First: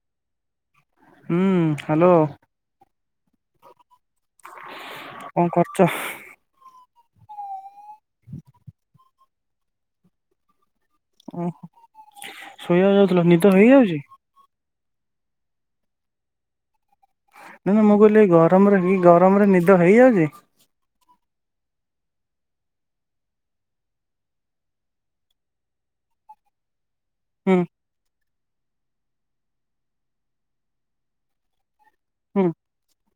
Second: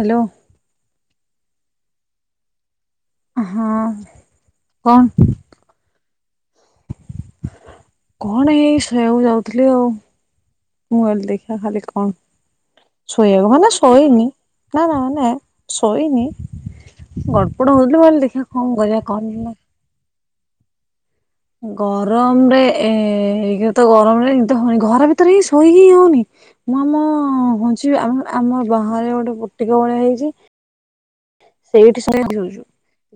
Hello. ଉୁଁ hello. ହଁ କଣ? ଚୋ କଣ ଏଇ ଶୋଇବାକୁ ଯାଉଥିଲି ଆଉ। ମୁଁ କହିଲି ଓ ଦେଖିଆ ଖାଲି କଣ ଶୋଇବାକୁ ଯାଉଥିଲ ନିଦ ଶୋଇବାକୁ ମାନେ ହେଇଯାଉଛି? ଶୋଇନି। ନାଁ ନାଁ ନାଁ ଶୋଇନି ଗଡ ନା କୋଉଠୁ ନା ହଉଥିଲା ମୁଁ କହିଲି ଏଇ ଦେଖିଆ ଗରମରେ କଣ ଏଇ କରିବା ଗରମରେ [unintelligible] ନିଦ ହେଇଯାଉଚି। ଗରମରେ ଏଇ ଏଇନାତ ଗରମରେ ନିଦ ହଉନି ଘର ଭିତରେହିଁ ଶୋଇକିହିଁ ହଉନି। ନାଁ ମୁଁ ଉୁଁ। କିଛି ଆମ ଆମ ବାହାରେ ଗୋଟେ ପୁଟିକ ଭଳିଆ ହେଇଚି। ସେଇଠି ସୋଇ ହୁଁ [unintelligible]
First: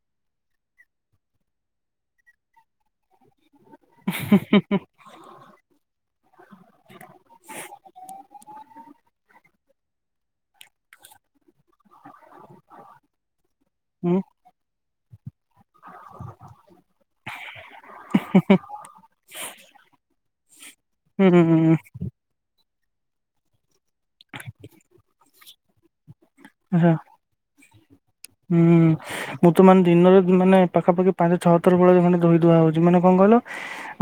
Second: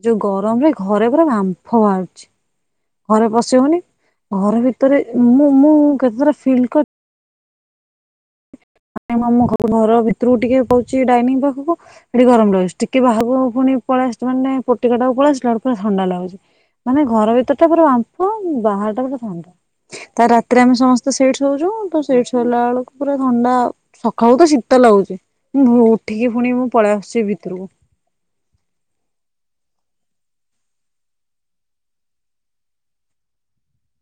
ଯୋଉ ଗରମରେ ଘରେ ପୁରା ବାମ୍ଫ ବାହାରୁଛି ଘରେ ପଶି ହଉନି। ଘର ଭିତରେ ମୁଁ ମୁଁ କେତେଥର ଫିଲ୍ କରି [unintelligible] ଘର ଭିତରକୁ ଟିକିଏ ପାଉଚି ଡାଇନିଂ ପାଖକୁ। ସେଟି ଗରମ ରହୁଚି ଟିକିଏ ବାହାରକୁ ପୁଣି ହୁଁ ପଳିଆସୁଚି ମାନେ ପଟିକଟାକୁ ପଳିଆସିଲାରୁ ପୁରା ଥଣ୍ଡା ଲାଗୁଛି ମାନେ ଘର ଭିତରଟା ପୁରା ବାମ୍ପ ବାହାରଟା ପୁରା ଥଣ୍ଡା। ତା ରାତିରେ ଆମେ ସମସ୍ତେ ହୁଁ ସେଇଠି ହୁଁ ହୁଁ ଶୋଉଚୁ ହୁଁ। ତ ସେଇଠି ଶୋଇଲା ବେଳକୁ ପୁରା ଥଣ୍ଡା। ସକାଳୁତ ଶୀତ ଲାଗୁଚି ମୁଁ ଭୋରୁ ଉଠିକି ପୁଣି ମୁଁ ଆଚ୍ଛା ପଳେଇ ଆସୁଛି ଭିତରକୁ। ହୁଁ ଉୁଁ ମୁଁ ତ ମାନେ ଦିନରେ ମାନେ ପାଖାପାଖି ପାଞ୍ଚ ଛଅଥର ଭୋଳିଆ ମାନେ ଧୋଇ ଧୂଆ ହଉଛି ମାନେ କଣ କହିଲ?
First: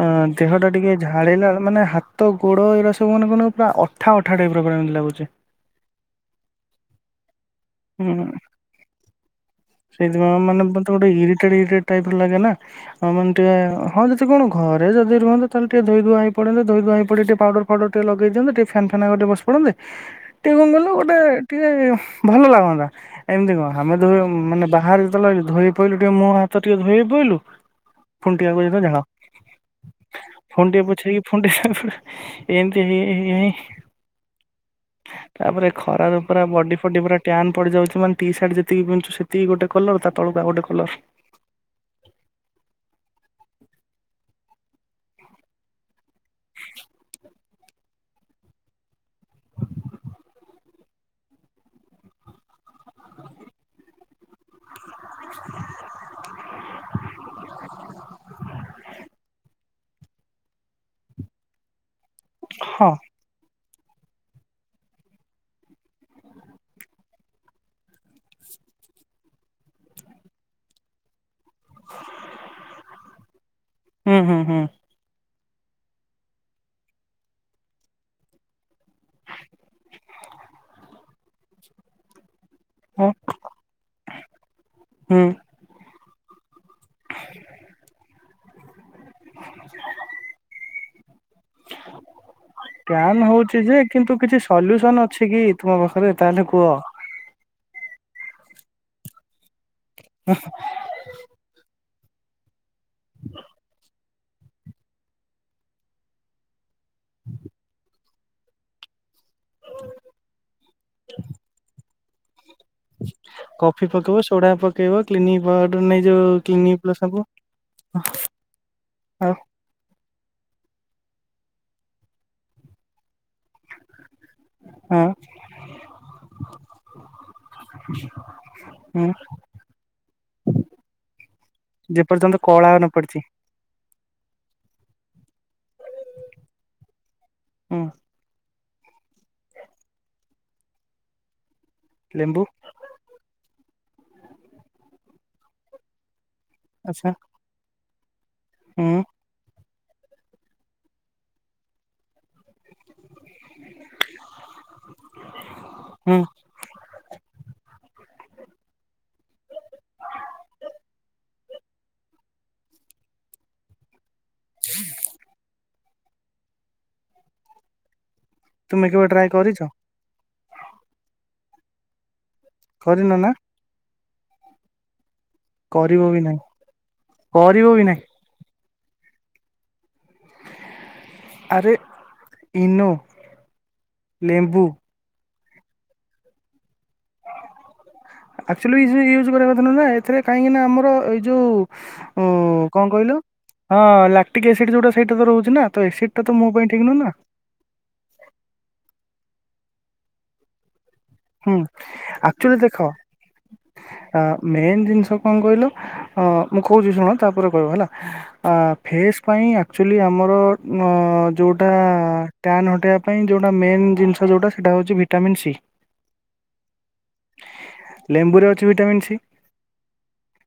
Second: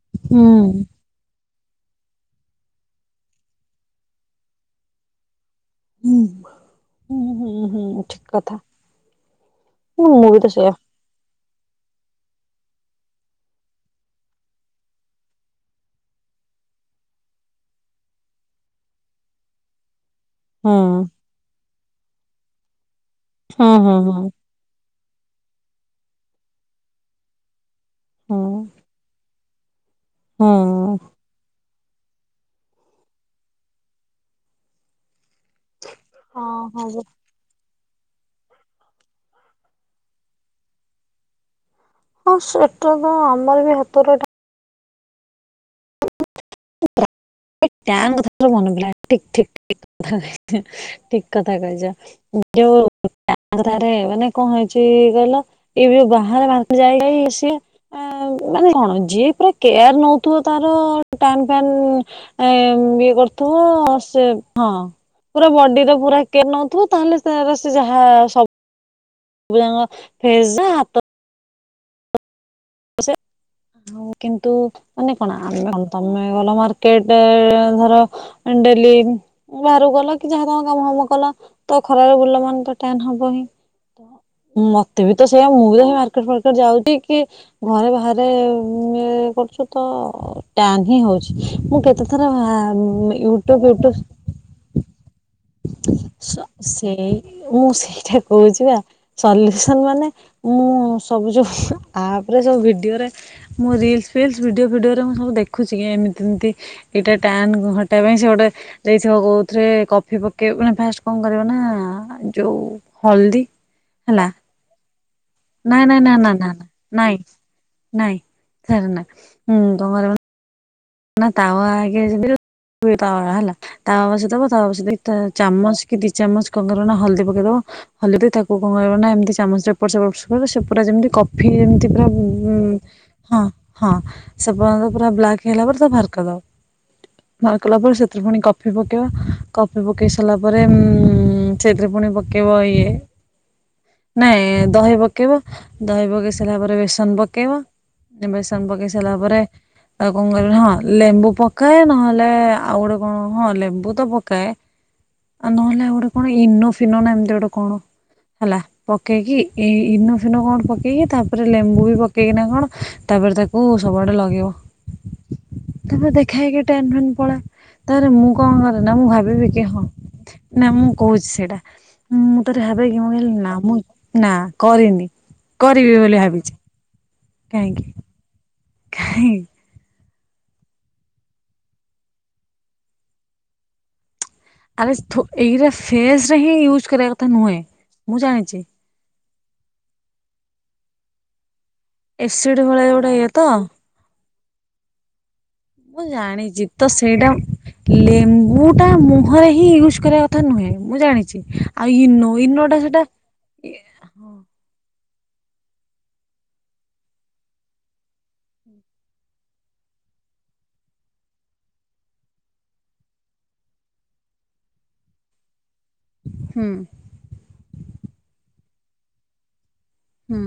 ହଁ ହୁଁ। ଦେହଟା ଟିକିଏ ଝାଳେଇଲା ମାନେ ହାତ ଗୋଡ ଏରାସବୁ ମାନେ କଣ ପୁରା ଅଠା ଅଠା ଟାଇପର ପୁରା ଏମିତି ଲାଗୁଛି। ଉୁଁ ହୁଁ ହୁଁ ହୁଁ ଠିକ କଥା ମୁଁ ମୁଁବିତ ସେଇଆ। ତ ଗୋଟେ ଇରିଟେଡ ଇରିଟେଡ ଟାଇପର ଲାଗେନା। ହଁ ମାନେ ଟିକିଏ ହଁ ଯଦି କଣ ଘରେ ଯଦି ରୁହନ୍ତା ତାହେଲେ ଟିକିଏ ଧୋଇ ଧୁଆ ହେଇପଡନ୍ତେ ଦେ ଧୋଇ ଧୁଆ ହେଇପଡି ଟିକିଏ ପାଉଡର। ପାଉଡର ଟିକିଏ ଲଗେଇଦିଅନ୍ତେ ଟିକିଏ ଫ୍ୟାନ ଫ୍ୟାନ ଆଗରେ ବସିପଡେନ୍ତେ। [inaudible] ଟିକିଏ କଣ କଲୁ ଗୋଟେ ଟିକିଏ ଭଲ ଲାଗନ୍ତା ଏମିତି ହୁଁ କଣ ହୁଁ ଆମେ ହୁଁ। ଯୋଉ ମାନେ ବାହାରେ ତଲାଗି ଧୋଇପଇଲୁ ଟିକେ ମୁୋ ହାତ ଟିକେ ଧୋଇ ପଇଲୁ ଫୁଣି ହୁଁ ଟିକେ ଆଗକୁ ଯାଇଥିବୁ ଝାଳ ହୁଁ ଫୁଣିଟିକେ ପୋଛି ହେଇକି ଏମିତି ହେଇ ହେଇ ହେଇ ତାପରେ ଖରାରୁ ପୁରା ହଁ ବଣ୍ଡି ହବ ଫଣ୍ଡି ପୁରା ପ୍ୟାନ୍ ପଡ଼ିଯାଇଚି ମାନ ଟି ସାର୍ଟ ଯେତିକି ପିନ୍ଧୁଚୁ ସେତିକି ଗୋଟେକଲର ତାତଳକା ଆଉଗୋଟେ କଲର। ହଁ ସେଟାତ ଆମରବି ହାତରେ [unintelligible] ମାନେ ପିଲା ଠିକ୍ ଠିକ୍ ଠିକ୍ ଠିକ୍ କଥା କହିଚ ଯୋଉ [unintelligible] ମାନେ କଁ ହେଇଚି କହିଲ ଏବେ ବାହାରେ ଯାଇନେଇ ସିଏ ଆ ମାନେ କଣ ଯିଏ ପୁରା କେୟାର ନଉଥିବ ତାର ଟନ୍ ଫନ୍ ହଁ ଇଏ ଥୁବ ସେ ହଁ। ପୁରା ବଡିର ପୁରା କେୟାର ନଉଥିବ ତାହେଲେ ସେ ସେ ଯାହା ସ ସବୁଯାଙ୍କ ଫେସ୍ ହାତ ସେ ଆଉ ହୁଁ ହୁଁ କିନ୍ତୁ ହୁଁ ମାନେ କଣ ଆମେ କଣ ତମେ ଗଲ ମାର୍କେଟ ଧର ଡେଲି ବାହାରକୁ ଗଲ କିଯାହା ତମ କାମ ଫାମ କଲ ତଖରାରେ ଭୁଲିଲ ମାନେତ ହଁ ହୁଁ ମତେବିତ ସେଇଆ ମୁଁବି ସେ ମାର୍କେଟ ଫାର୍କେଟ ଯାଉଚି କି ଘରେ ବାହାରେ କରୁଚୁତ ଟାହଁ ହଉଚି ମୁଁ କେତେ ଥର ପ୍ୟାନ୍ ହଉଛି ୟୁଟ୍ୟୁବ ଯେ ୟୁଟ୍ୟୁବ କିନ୍ତୁ କିଛି ସଲ୍ୟୁସନ ଅଛିକି ତୁମ ପାଖରେ ସ ତାହେଲେ କୁହ? ସେଇ ମୁଁ ସେଇଟା କହୁଚିବା ସଲ୍ୟୁସନ ମାନେ ମୁଁ ସବୁ ଯଉ ଆପ୍ରରେ ସବୁ ଭିଡ଼ିଓରେ ମୁଁ ରିଲ୍ସ୍ ଭିଡିଓ ଫିଡିଓରେ ମୁଁ ସବୁ ଦେଖୁଚି କିଏମିତି ଏମିତି ଏଇଟା ଟାନ୍ ହଟାଇବା ପାଇଁ ସେଗୋଟେ ଦେଇଥିବ କହୁଥିରେ କଫି ପକେଇବା ମାନେ ଫାଷ୍ଟ କଣ କରିବନା ଯୋଉ ହଳଦୀ କଫି ପକେଇବ ହେଲା ଯୋଡ଼ା ପକେଇବ କ୍ଲିନିଗ୍ ନାଇଁ ପାଉଡର ନାଇଁ ନା ନା ନେଏଯୋଉି ନା କ୍ଲିନିଙ୍ଗ ପ୍ଲସ୍ ନାଇଁ ହବ ନାଇଁ ସେରାନା ଉଁ ତମର ନା ତାୱା ଆଗେ ଆୱା ହେଲା ତାୱା ବସେଇଦବ ତାୱ ହଁ ବସେଇଦେଇକି ତା ଚାମଚକି ଦି ଚାମଚ କଣ କରିବନା ହଳଦୀ ପକେଇଦବ ହଲେଇଦେଇକି ତାକୁ କଣ କରିବନା ହୁଁ ଏମିତି ଚାମଚରେ ଏପଟ ସେପଟ [unintelligible] ସେପୁରା ଯେମିତି କଫି ଯେମିତି ପୁରା ଯେପର୍ଯ୍ୟନ୍ତ କଳା ନ ପଡିଛି ହଁ ହଁ ସେପର୍ଯ୍ୟନ୍ତ ପୁରା ବ୍ଲାକ୍ ହେଲା ପରେ ତାକୁ ବାହାର କରିଦବ ବାହାରକଲା ହୁଁ ପରେ ଏଥିରେ ପୁଣି କଫି ପକେଇବା କଫି ପକେଇ ସାରିଲା ପରେ ଉ ସେଥିରେ ପୁଣି ଲେମ୍ବୁ ପକେଇବ ଇଏ ନାଇଁ ଦହି ପକେଇବ ଦହି ପକେଇ ସାରିଲା ପରେ ଆଚ୍ଛା ବେସନ ପକେଇବ ବେସନ ପକେଇ ହୁଁ ସାରିଲା ପରେ ଆଉ କଣ କରିବି ହଁ ଲେମ୍ବୁ ପକାଏ ନହେଲେ ଆଉ ଗୋଟେ କଣ ହଁ ଲେମ୍ବୁତ ପକାଏ ଆଉ ନହେଲେ ଆଉ ଗୋଟେ ହୁଁ କଣ ଇନୋ ଫିନୋନା ଏମିତି ଗୋଟେ କଣ ହେଲା। ପକେଇକି ଏଇ ଇନୋଫିନୋ କଣ ପକେଇକି ତାପରେ ଲେମ୍ବୁବି ପକେଇକିନା କଣ ତାପରେ ତାକୁ କୁ ସବୁଆଡ଼େ ଲଗେଇିବ। [inaudible] ତାପରେ ଦେଖା ହେଇକି ଟାଇମ୍ ଫାଇମ୍ ପଳାଏ ତାପରେ ମୁଁ କଣ ତୁମେ କରେନା କେବେ ମୁଁ ଟ୍ରାଏ କରିଛ? ଭାବିବିକି ହଁ ନା ମୁଁ କହୁଛି ସେଇଟା ମୁଁ ଥରେ ଭାବେକି ମୁଁ କହିଲି ନା ମୁଁ ନା କରିନି। କରିବି ବୋଲି ଭାବିଚି। କରିବିବୁ ନାଇଁ। [unintelligible] ଆରେ ଇନୋ ଲେମ୍ବୁ ଏଇଟା ଫେସ୍ ରେ ହିଁ ୟୁଜ୍ କରିବା କଥା ନୁହେଁ ମୁଁ ଜାଣିଛି। ୟୁଜ୍ କରିବା କଥା ନୁହଁ ନା ଏଥିରେ କାହିଁକିନା ଆମର ଏ ଯେଉଁ। ଓ ଏସିଡ୍ କଣ ଭଳିଆ ଗୋଟେ କହିଲୁ ଇଏ ତ ହଁ ଲାକ୍ଟିକ୍ ଏସିଡ୍ ଯୋଉଟା ସେଇଟା ତ ରହୁଛି ନା। ତ ମୁଁ ଏସିଡ ଟା ତ ମୋ ଜାଣିଛି ପାଇଁ ଠିକ ତ ନୁହଁ ନା ସେଇଟା ଲେମ୍ବୁ ଟା ମୁହଁରେ ହିଁ ୟୁଜ କରିବା କଥା କଥା ନୁହେଁ। ମୁଁ ଜାଣିଛି ହୁଁ ଆଉ ଇନୋ ଆକ୍ଚୁଆଲି ଇନୋଟା ଦେଖ ସେଟା ଆ ହଁ ମେନ୍ ଜିନିଷ କଣ କହିଲ ଅଁ ମୁଁ କହୁଛି ଶୁଣ ତାପରେ କହିବ ହେଲା। ଆ ଫେସ୍ ପାଇଁ ଆକ୍ଚୁଆଲି ଆମର ଅଁ ଯୋଉଟା ଟ୍ୟାନ୍ ହଟେଇବା ପାଇଁ ଯେଉଁଟା ମେନ୍ ଜିନିଷ ଯେଉଁଟା ସେଇଟା ହେଉଛି ଭିଟାମିନ୍ ସି। ହୁଁ। ଲେମ୍ବୁ ରେ ଅଛି ଭିଟାମିନ୍ ସି। ହୁଁ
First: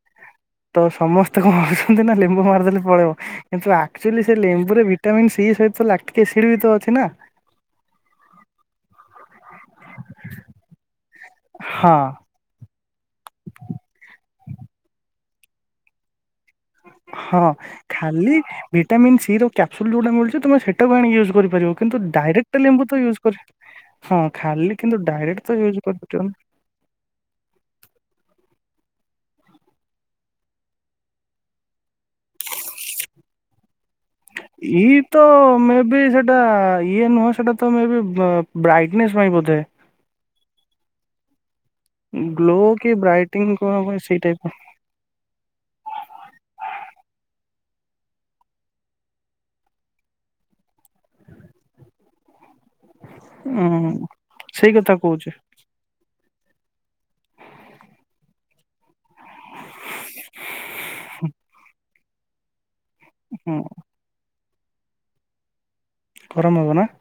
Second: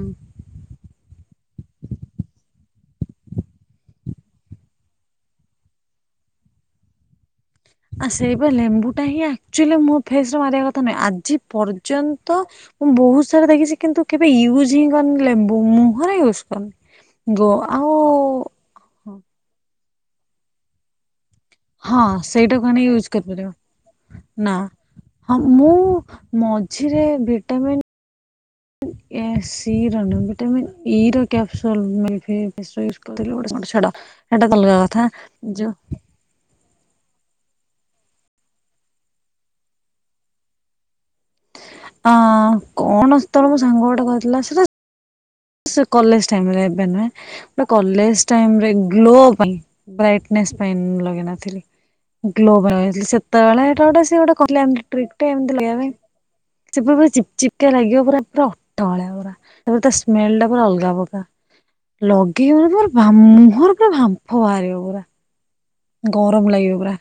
ତ ସମସ୍ତେ କଣ କରୁୁଛନ୍ତି ନା ଲେମ୍ବୁ ମାରିଦେଲେ ପଳେଇବ। କିନ୍ତୁ ଆକ୍ଚୁଆଲି ସେ ଲେମ୍ବୁରେ ଭିଟାମନ୍ ସି ସହିତ ଲାକ୍ଟଟିକ୍ ଏସିଡ ବି ତ ଅଛି ନା। ଆ ସେଇ ବା ଲେମ୍ବୁ ଟା ହିଁ ଆକ୍ଚୁଲି ମୋ ଫେସରେ ମାରିବା କଥା ନୁହେଁ ଆଜି ହଁ। ପର୍ଯ୍ୟନ୍ତ ତ ମୁଁ ବହୁତ ସାରା ଦେଖିଛି କିନ୍ତୁ କେବେ ୟୁଜ୍ ହିଁ କରିନି ଲେମ୍ବୁ ମୁହଁରେ ୟୁଜ୍ କରିନି। ହଁ ଗୋ ଆଉ ଖାଲି ଭିଟାମିନ୍ ସି ର କ୍ୟାପସୁଲ୍ ଯୋଉଟା ମିଳୁଛି ତମେ ସେଇଟାକୁ ଆଣିକ ୟୁଜ୍ କରିବ। କରିବ କିନ୍ତୁ ହଁ ଡାଇରେକ୍ଟ୍ ସେଇଟାକୁ ଆଣି ଲେମ୍ବୁ ତ ୟୁଜ୍ ୟୁଜ କରି କରିପାରିବ ହଁ ନା ଖାଲି କିନ୍ତୁ ହଁ ଡାଇରେକ୍ଟ ତ ମୁଁ ୟୁଜ କରିପକେଇବ ମଝିରେ ଭିଟାମିନ୍ ଏ ସିର ଭିଟାମିନ୍ ନୁହଁ ଇ ର କ୍ୟାପସୁଲ ମେ ବି ୟୁଜ୍ କରୁଥିଲି ଗୋଟେ କଣ ଛାଡ। ସେଟା ତ ଅଲଗା ଇ କଥା ତ ଯୋଉ ମେ ବି ସେ ସେଟା ଇଏ ନୁହଁ ସେଟା ତ ବ୍ରାଇଟନେସ୍ ପାଇଁ ବୋଧେ। ଅ ଗ୍ଲୋ କି କଣ ତଳେ ବ୍ରାଇଟିଙ୍ଗ ମୋ କଣ ସାଙ୍ଗ କଣ ଗୋଟେ ସେଇ କହିଥିଲା ଟାଇପ ସେଟୀ ସେ କଲେଜ୍ ଟାଇମ୍ ରେ ଏବେ ନୁହେଁ। କଲେଜ୍ ଟାଇମ୍ର ରେ ଗ୍ଲୋ ପାଇଁ ବ୍ରାଇଟନେସ୍ ପାଇଁ ଲଗେଇ ନଥିଲି। ଗ୍ଲୋ ପାଇଁ ହଉଛି ସେତେବେଳେଟା ହେଇଟା ଉଁ ଗୋଟେ ସେ ଗୋଟେ କହିଲା ସେଇ କଥା ଟ୍ରିକ୍ କହୁଛି ଟେ ଏମତି ଲଗେଇବା ପାଇଁ‌। ସେ ପୁରା ଚିପ୍ ଚିପ୍ କା ଲାଗିବ ପୁରା ଅଠାଳିଆ। ଏବେ ତା ସ୍ମେଲ୍ ଟା ପୁରା ଅଲଗା ପ୍ରକାର। ଲଗେଇବ ମାନେ ତମର ହୁଁ ମୁହଁରେ ପୁରା ବାମ୍ଫ ବାହାରିବ ପୁରା। ଗରମ ଲାଗିବ ହବ ନା ପୁରା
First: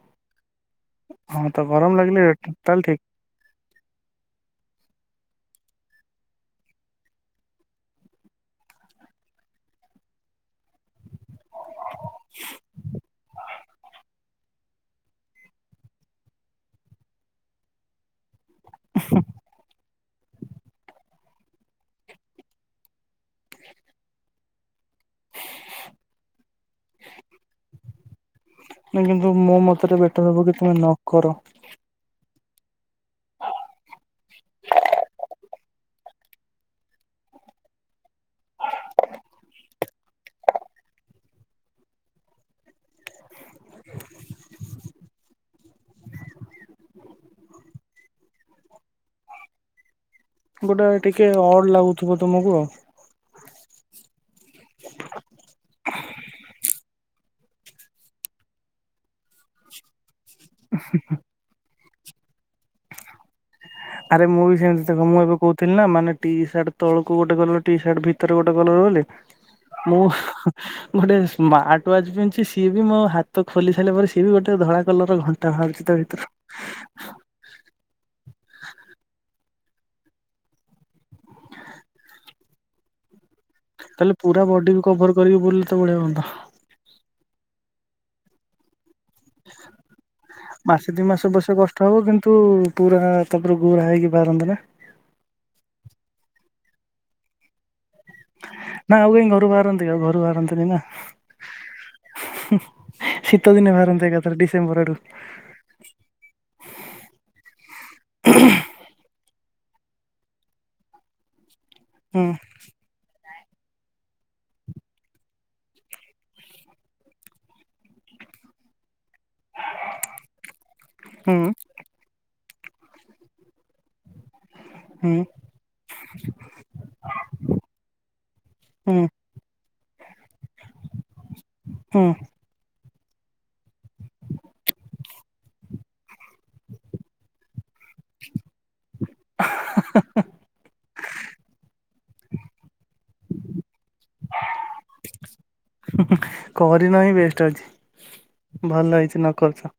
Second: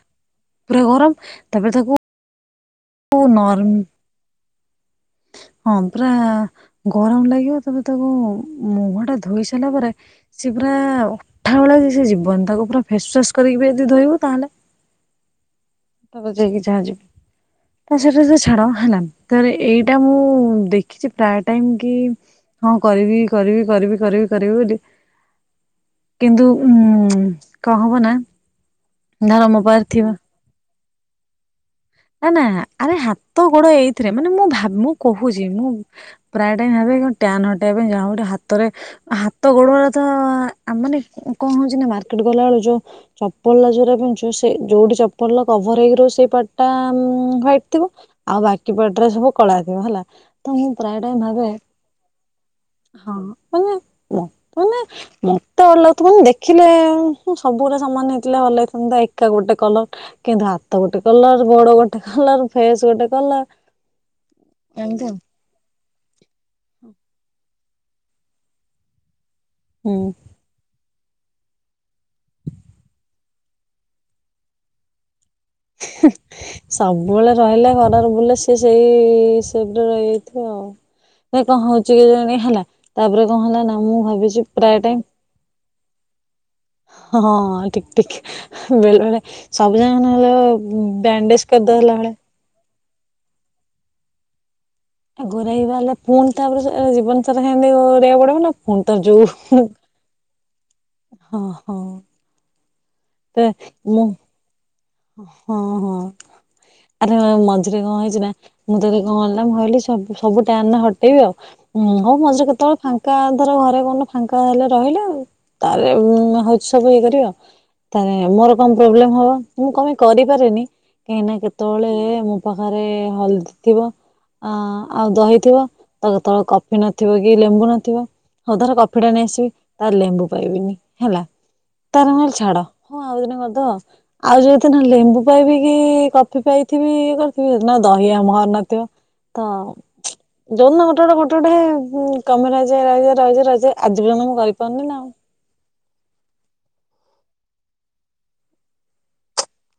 ପୁରା ଗରମ ହଁ ତ ଗରମ ଲାଗିଲେ ତାହେଲେ ଠିକ୍। ଓ ନର୍ମ ହଁ ପୁରା ଗରମ ଲାଗିବ ତାପରେ ତାକୁ ମୁହଁ ଟା ଧୋଇ ସାରିଲା ପରେ ସିଏ ପୁରା ଅଠା ଭଳିଆ କି ସେ ଯିବନି ତାକୁ ପୁରା ଫେସ୍ ୱାସ୍ କରିକି ବି ଯଦି ଧୋଇବୁ ତାହେଲେ ତାକୁ ବୁଝେଇକି ଯାହା ଯିବି ତା ସେଇଟା ତ ଛାଡ ହେଲା, ତାପରେ ଏଇ ଏଇଟା ମୁଁ ଦେଖିଛି ପ୍ରାୟ ଟାଇମ୍ କି ହଁ କରିବି କରିବି କରିବି କରିବି କରିବି ବୋଲି କିନ୍ତୁ ଉଁ କଣ ହବ ନା। କିନ୍ତୁ ଧର ମୋ ପାଖରେ ମତରେ ଥିବ ବେଟର୍ ହବ କି ତୁମେ ନ କର। ନା ନା ଆରେ ହାତ ଗୋଡ ଏଇଥିରେ ମାନେ ମୁଁ ଭାବ ମୁଁ କହୁଛି ମୁଁ। ପ୍ରାୟ ଟା ଭାବେ କଣ ଟ୍ୟାନ୍ ହଟେଇବା ପାଇଁ ଯାହା ଗୋଟେ ହାତରେ ହାତ ଗୋଡ ଗୁରା ତ ମାନେ କଣ ହଉଛି ନା ମାର୍କେଟ ଗଲାବେେଳୁ ଯୋଉ। ଚପଲ ଯୋଉରା ପିନ୍ଧୁଛ ସେ ଯୋଉଠି ଚପଲ କଭର୍ ହେଇକି ରହୁଛି ସେଇ ପାଟ ତା ମୁହଁ ହ୍ବାଇଟି ଥିବ ଆଉ ବାକି ପାର୍ଟ ସବୁ କଳା ଥିବ ହେଲା। ତ ମୁଁ ଗୋଟେ ପ୍ରାୟ ଟାଇମ ଟିକେ ଭାବେ ଅଡ୍ ଲାଗୁଥିବ ତୁମକୁ। ହଁ ମାନେ ମାନେ ମତେ ଭଲ ଲାଗୁଥିବ ମାନେ ଦେଖ୍। ଖିଲେ ମୁଁ ସବୁଗୁରା ସାମାନ ନେଇଥିଲେ ଭଲ ହେଇଥାନ୍ତା ଏକା ଗୋଟେ କଲର କିନ୍ତୁ ହାତ ଗୋଟେ କଲର। ଗୋଡ ଗୋଟେ କଲର ଫେସ୍ ଗୋଟେ କଲର। ଆରେ ମୁଁ ବି ସେମିତି ଦେଖ ଏମିତି ଆଉ। ମୁଁ ଏବେ କହୁ ଥିଲି ନା ମାନେ ଟି ସାର୍ଟ ତଳକୁ ଗୋଟେ କଲର ଟି ସାର୍ଟ ଭିତରେ ଗୋଟେ କଲର ବୋଲି ମୁଁ ହୁଁ। ଗୋଟେ ସ୍ମାର୍ଟ ୱାଚ ପିନ୍ଧିଛି ସିଏ ବି ମୋ ହାତ ଖୋଲି ସାରିଲା ପରେ ସିଏ ବି ଗୋଟେ ଧଳା କଲର ଘ ହିଁ ସବୁବେଳେ। ରହିଲା ଘରରେ ବୁଲେ ସେ ସେଇ ହିସାବରେ ରହିଯାଇଥିବ ଆଉ। କାଇଁ କଣ ହଉଛି କେଜାଣି ହେଲା ତାପରେ କଣ ହେଲା ନା ମୁଁ ତାହେଲେ ପୁରା ଭାବିଛି ବଡିକୁ ପ୍ରାୟ ଟାଇମ୍। କଭର କରିକି ବୁଲଲେ ତ ବଢିଆ ହୁଅନ୍ତା। ହଁ ହଁ ଠିକ୍ ଠିକ୍ ବେଳେବେଳେ। ସବୁଜାଙ୍କ ନହେଲେ ବ୍ୟାଣ୍ଡେଜ କରିଦଲା ଭଳିଆ। ତୁ ପୁରା ତାପରେ ଗୁରା ହେଇକି ବାରମ୍ବାର। ଗୋରା ହେଇବା ହେଲେ ପୁଣି ତାପରେ ସେ ଜୀବନ ସାରା ହେନ୍ତି କରିବାକୁ ପଡିବ ନା ପୁଣି ତ ଆଉ କାଇଁ ଯୋଉ। [unintelligible] ଘରୁ ବାହାରନ୍ତିନି ନା। ହଁ ହଁ। ତ ଶୀତଦିନେ ମୁଁ ବାହାରନ୍ତେ ଏକାଥରେ ଡିସେମ୍ବରରୁ। ହଁ ହଁ ହଁ ଆରେ ମଝିରେ କଣ ହେଇଛି ନା। ମୁଁ ଯଦି କଣ ହେଲା ମୁଁ କହିଲି ସବୁ ସବୁଟା ଏଇନା ହଟେଇବି ଆଉ ହଉ ହୁଁ ମଝିରେ କେତେବେଳେ ଫା ଙ୍କା ଧର ଘରେ କଣ ଫାଙ୍କା ହେଲେ ରହିଲେ ଆଉ ତାର ହଉଛି ସବୁ ଇଏ କରିବି ଆଉ। ତାହେଲେ ମୋର କଣ ପ୍ରୋବ୍ଲେମ ହବ ମୁଁ କଣପାଇଁ କରିପାରେନି ହୁଁ କାହିଁନା କେତବଳେ ମୁଁ। ତା ସାଙ୍ଗରେ ହଳଦୀ ଥିବ ଆଁ। ଆଉ ହୁଁ ଦହିଥିବ ତା କେତେବେଳେ କଫି ନଥିବ କି ଲେମ୍ବୁ ନଥିବ। ହଉ ଧର ହୁଁ କଫିଟା ନେଇ ଆସିବି ତାପରେ ଲେମ୍ବୁ ପାଇବିନି ହେଲା ହୁଁ ତାରେ ନହଲେ ଛାଡ। ହଁ ଆଉ ଦିନ କରିଦବ ଆଉ ଯୋଉଦିନ ଲେମ୍ବୁ ପାଇବି କି କଫି ପାଇଥିବି କରି ଥିବି ହେଦିନ ଦହି ଆମଘର ନଥିବ ତ। ହେ ହେ। ଯୋଉଦିନ ଗୋଟେ ଗୋଟେ ଗୋଟେ ଗୋଟେ ହେ କାମରେ ଆସିଯାଏ ରହିଯାଏ ରହିଯାଏ ରହିଯାଏ ଆଜି ପର୍ଯ୍ୟନ୍ତ ମୁଁ କରିପାରୁନି ନା ଆଉ। କରିନାହିିଁ ବେଷ୍ଟ ଅଛି ଭଲ ହେଇଛି ନ କରିଛ।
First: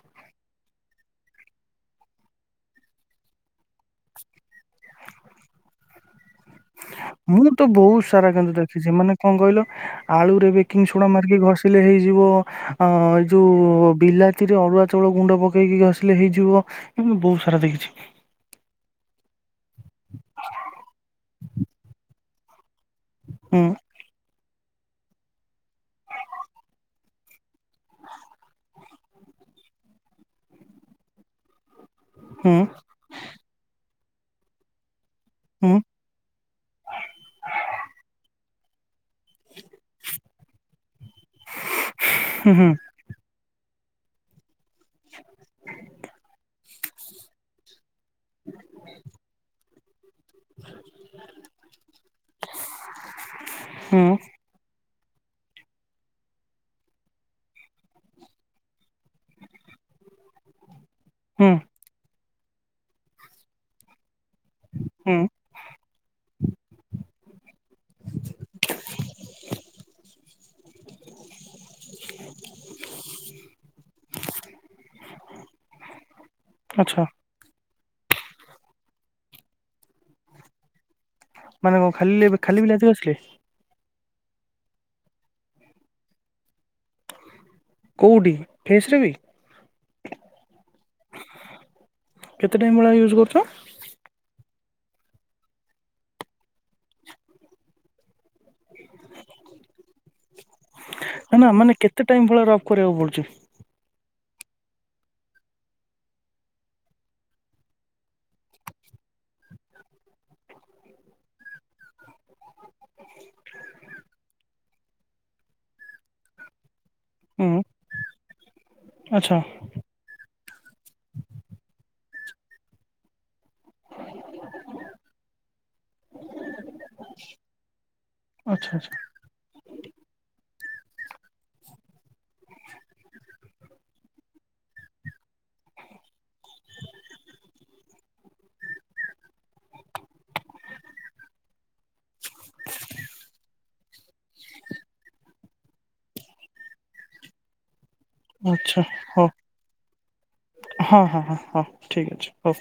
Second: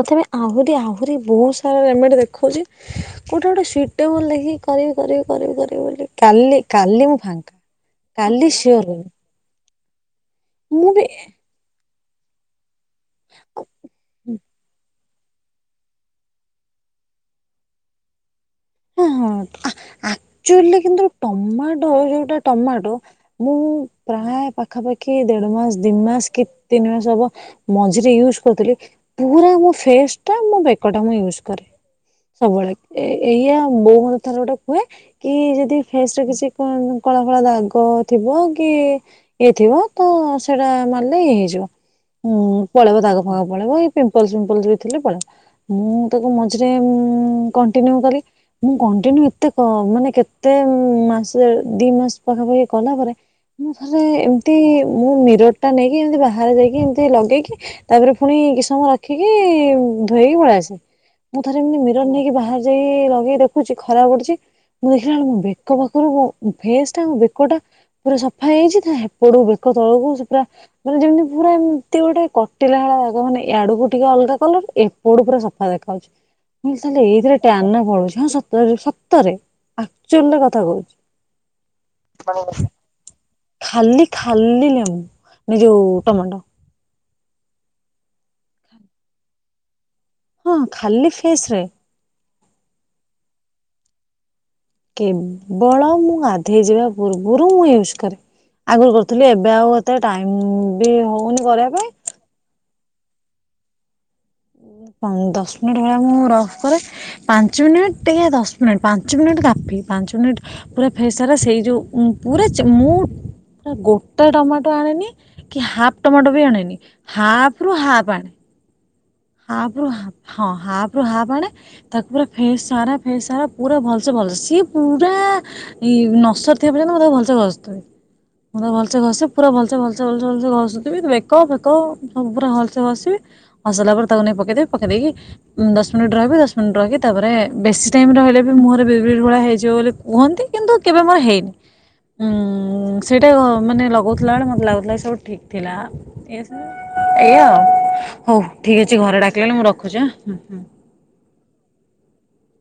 ତଥାବି ଆହୁରି ଆହୁରି ବହୁତ ସାରା ରେମେଡୀ ଦେଖଉଛି। କୋଉଠେ ଗୋଟେ ସିଟେବୁଲ୍ ଦେଖିକି କରିବି କରିବି କରିବି କରିବି ବୋଲି। କାଲି କାଲି ମୁଁ ଫାଙ୍କା ତ ବହୁତ ସାରା କିନ୍ତୁ କାଲି ସିଓର ଦେଖିଛି କହିବି। ମାନେ କଣ କହିଲ ଆଳୁରେ ବେକିଂ ସୋଡା ମାରିକି ଘଷିଲେ ହେଇଯିବ। ଅଁ ଏଇ ଯୋଉ ବିଲାତିରେ ଅରୁୁଆ। ଚାଉଳ ଗୁଣ୍ଡ ପକେଇକି ଘସିଲେ ହେଇଯିବ ଏମିତି ବହୁତ ସାରା ଦେଖିଛି। ହଁ ହଁ ଆ ଆକ୍ଚୁଅଲି କିନ୍ତୁ ଟମାଟୋ ଯୋଉଟା ଟମାଟୋ। ମୁଁ। ହୁଁ ପ୍ରାୟେ ପାଖାପାଖି ଦେଢମାସ ଦିମାସ କି ତିନିମାସ ହବ ମଝିରେ ୟୁଜ କରୁଥିଲି। ପୁରା ମୋ ଫେସ୍ଟା ମୋ ବେକଟା ମୁଁ ୟୁଜ୍ କରେ। ହୁଁ ସବୁବେଳେ ଏ ଏଇଆ ବୋଉ ମତେ ଥରେ ଗୋଟେ କୁହେ କି ହୁଁ ଯଦି। ଫେସରେ କିଛି କଣ କଳା କଳା ଦାଗ ଥିବ କି। ଇଏଥିବ ତ ସେଟା ମାରିଲେ ଇଏ ହେଇ ଯିବ ହୁଁ ହୁଁ ପଳେଇବ ଦାଗଫାଗ ପଳେଇବ ଏଇ ପିମ୍ପଲ ଫିମ୍ପଲ ଯେ ଥିଲେ ପଳାଏ ମୁଁ ତାକୁ ମଝିରେ କଣ୍ଟିନ୍ୟୁ କଲି। ମୁଁ କଣ୍ଟିନ୍ୟୁ ଏତେ କ ମାନେ କେ ତେ ମାସେ ଦିମାସ ପାଖାପାଖି କଲା ପରେ ମୁଁ ଥରେ ହୁଁ। ଏ ଏମତି ମୁଁ ମିରଟଟା ନେଇକି ଏମିତି ବାହାରେ ଯାଇକି ଏମିତି ଲଗେଇକି ତାପରେ ପୁଣି କିଚି ସମୟ ରଖିକି ଧୋଇକି ପଳେଇ ଆସେ। ମୁଁ ହୁଁ ଥରେ ଏମିତି ମିରନ୍ ନେଇକି ବାହାର ଯାଇ ଲଗେଇ ଦେଖୁଛି ଖରାପ ପଡୁଚି ମୁଁ ଦେଖିଲା ହୁଁ ବେଳୁ ମୋ ବେ କ ପାଖରୁ ମୋ ଫେସ୍ ଟା ମ ବେକ ଟା ପୁରା ସଫା ହେଇଯାଇଚି ତା ହେପଡୁ ବେକ ତଳକୁ ସେ ପୁରା ମାନେ ଯେମିତି ପୁରା ଏମିତି ଗୋଟେ କଟିଲା ଭେ ମାନେ ଆଡକୁ ଟିକେ ଅଲଗା କଲର ଏ ପଡ ପୁରା ସଫା ଦେଖା ହଉଚି। [unintelligible] ଆଚ୍ଛା ଏଇଥିରେ ଟାନ ପଳଉଚି ହଁ ସତରେ ସତରେ ଆକଚୁଅଲିର କଥା କହୁଚି। ମାନେ କଣ ଖାଲି ଖାଲି ବିଲାତି ଗସିଲେ? ଖାଲି ଖାଲି ଲେମୁ ଏ ଯୋଉ ଟମାଟୋ। କୋଉଠି ଫେସ ରେ ବି? ହଁ ଖାଲି ଫେସ ରେ। କେତେ ଟାଇମ୍ ଭଳିଆ ୟୁଜ କରୁଚ? କେବଳ ମୁଁ ଗାଧେଇ ଯିବା ପୂର୍ବରୁ ମୁଁ ୟୁଜ୍ କରେ। ଆଗରୁ କରୁଥିଲି ଏବେ ଆଉ ଏତେ ଟାଇମ୍ ହେ ନା ମାନେ କେତେ ଟାଇମ ଭଳିଆ ରଫ୍ କରିବାକୁ ପଡୁଚି? ଦଶ ମିନିଟ୍ ଭଳିଆ ମୁଁ ରବ କରେ। ପାଞ୍ଚ ମିନିଟ୍ ୟା ଦଶ ମିନିଟ୍ ପାଞ୍ଚ ମିନିଟ୍ କାଫି ପାଞ୍ଚ ମିନିଟ ପୁରା ଫେସ ସାରା ସେଇ ଯୋଉ ପୁରା ମୁଁ ପା ଗୋଟେ ଟମାଟୋ ଆଣିନି କି ହାଫ୍ ଟମାଟୋ ବି ଆଣେନି ହୁଁ ହାଫ ରୁ ହାଫ ଆଣେ। ଆଚ୍ଛା। ହାପ ରୁ ହା ହଁ ହାପ ରୁ ହାପ ଆଣେ ତାକୁ ପୁରା ଫେସ୍ ସାରା ଫେସ୍ ସାରା ପୁରା ଭଲସେ ଭଲସେ ସିଏ ପୁରା ନସର ଥିବା ପର୍ଯ୍ୟନ୍ତ ମୁଁ ତାକୁ ଭଲସେ ଗସିଥିମି। ମୁଁ ଆଚ୍ଛା ତାକୁ ଆଚ୍ଛା ଭଲସେ ଘସେ ପୁରା ଭଲସେ ଭଲସେ ଭଲସେ ଭଲସେ ଘସୁଥିବି ବେକ ଫେକ ସବୁ ପୁରା ଭଲସେ ଘସିବି। ଘସିଲା ପରେ ତାକୁ ନେଇକି ପକେଇ ଦେବୀ ପକେଇ ଦେଇକି ଦଶ ମିନିଟ୍ ରହିବି ଦଶ ମିନିଟ୍ ରହିକି ତାପରେ ବେଶୀ ଟାଇମ୍ ରହିଲେ ବି ମୁହଁରେ ବିରି ବିର ଭଳିଆ ହେଇଯିବ ବୋଲି କୁହନ୍ତି କିନ୍ତୁ କେବେ ମୋର ହେଇନି। ହୁଁ ସେଇଟା ମାନେ ଲଗଉଥିଲା ବେଳେ ମତେ ଲାଗୁଥିଲା ସବୁ ଠିକ ଥିଲା। [unintelligible] ଏଇଆଉ ହଉ ଆଚ୍ଛା ଠିକ ଅଛି ଘରେ ହଉ ଡାକିଲେଣି ମୁଁ ରଖୁଚି ଆଁ? ହୁଁ ହୁଁ। ହଁ ହଁ ହଁ ହଁ ଠିକ୍ ଅଛି ହୋଉ।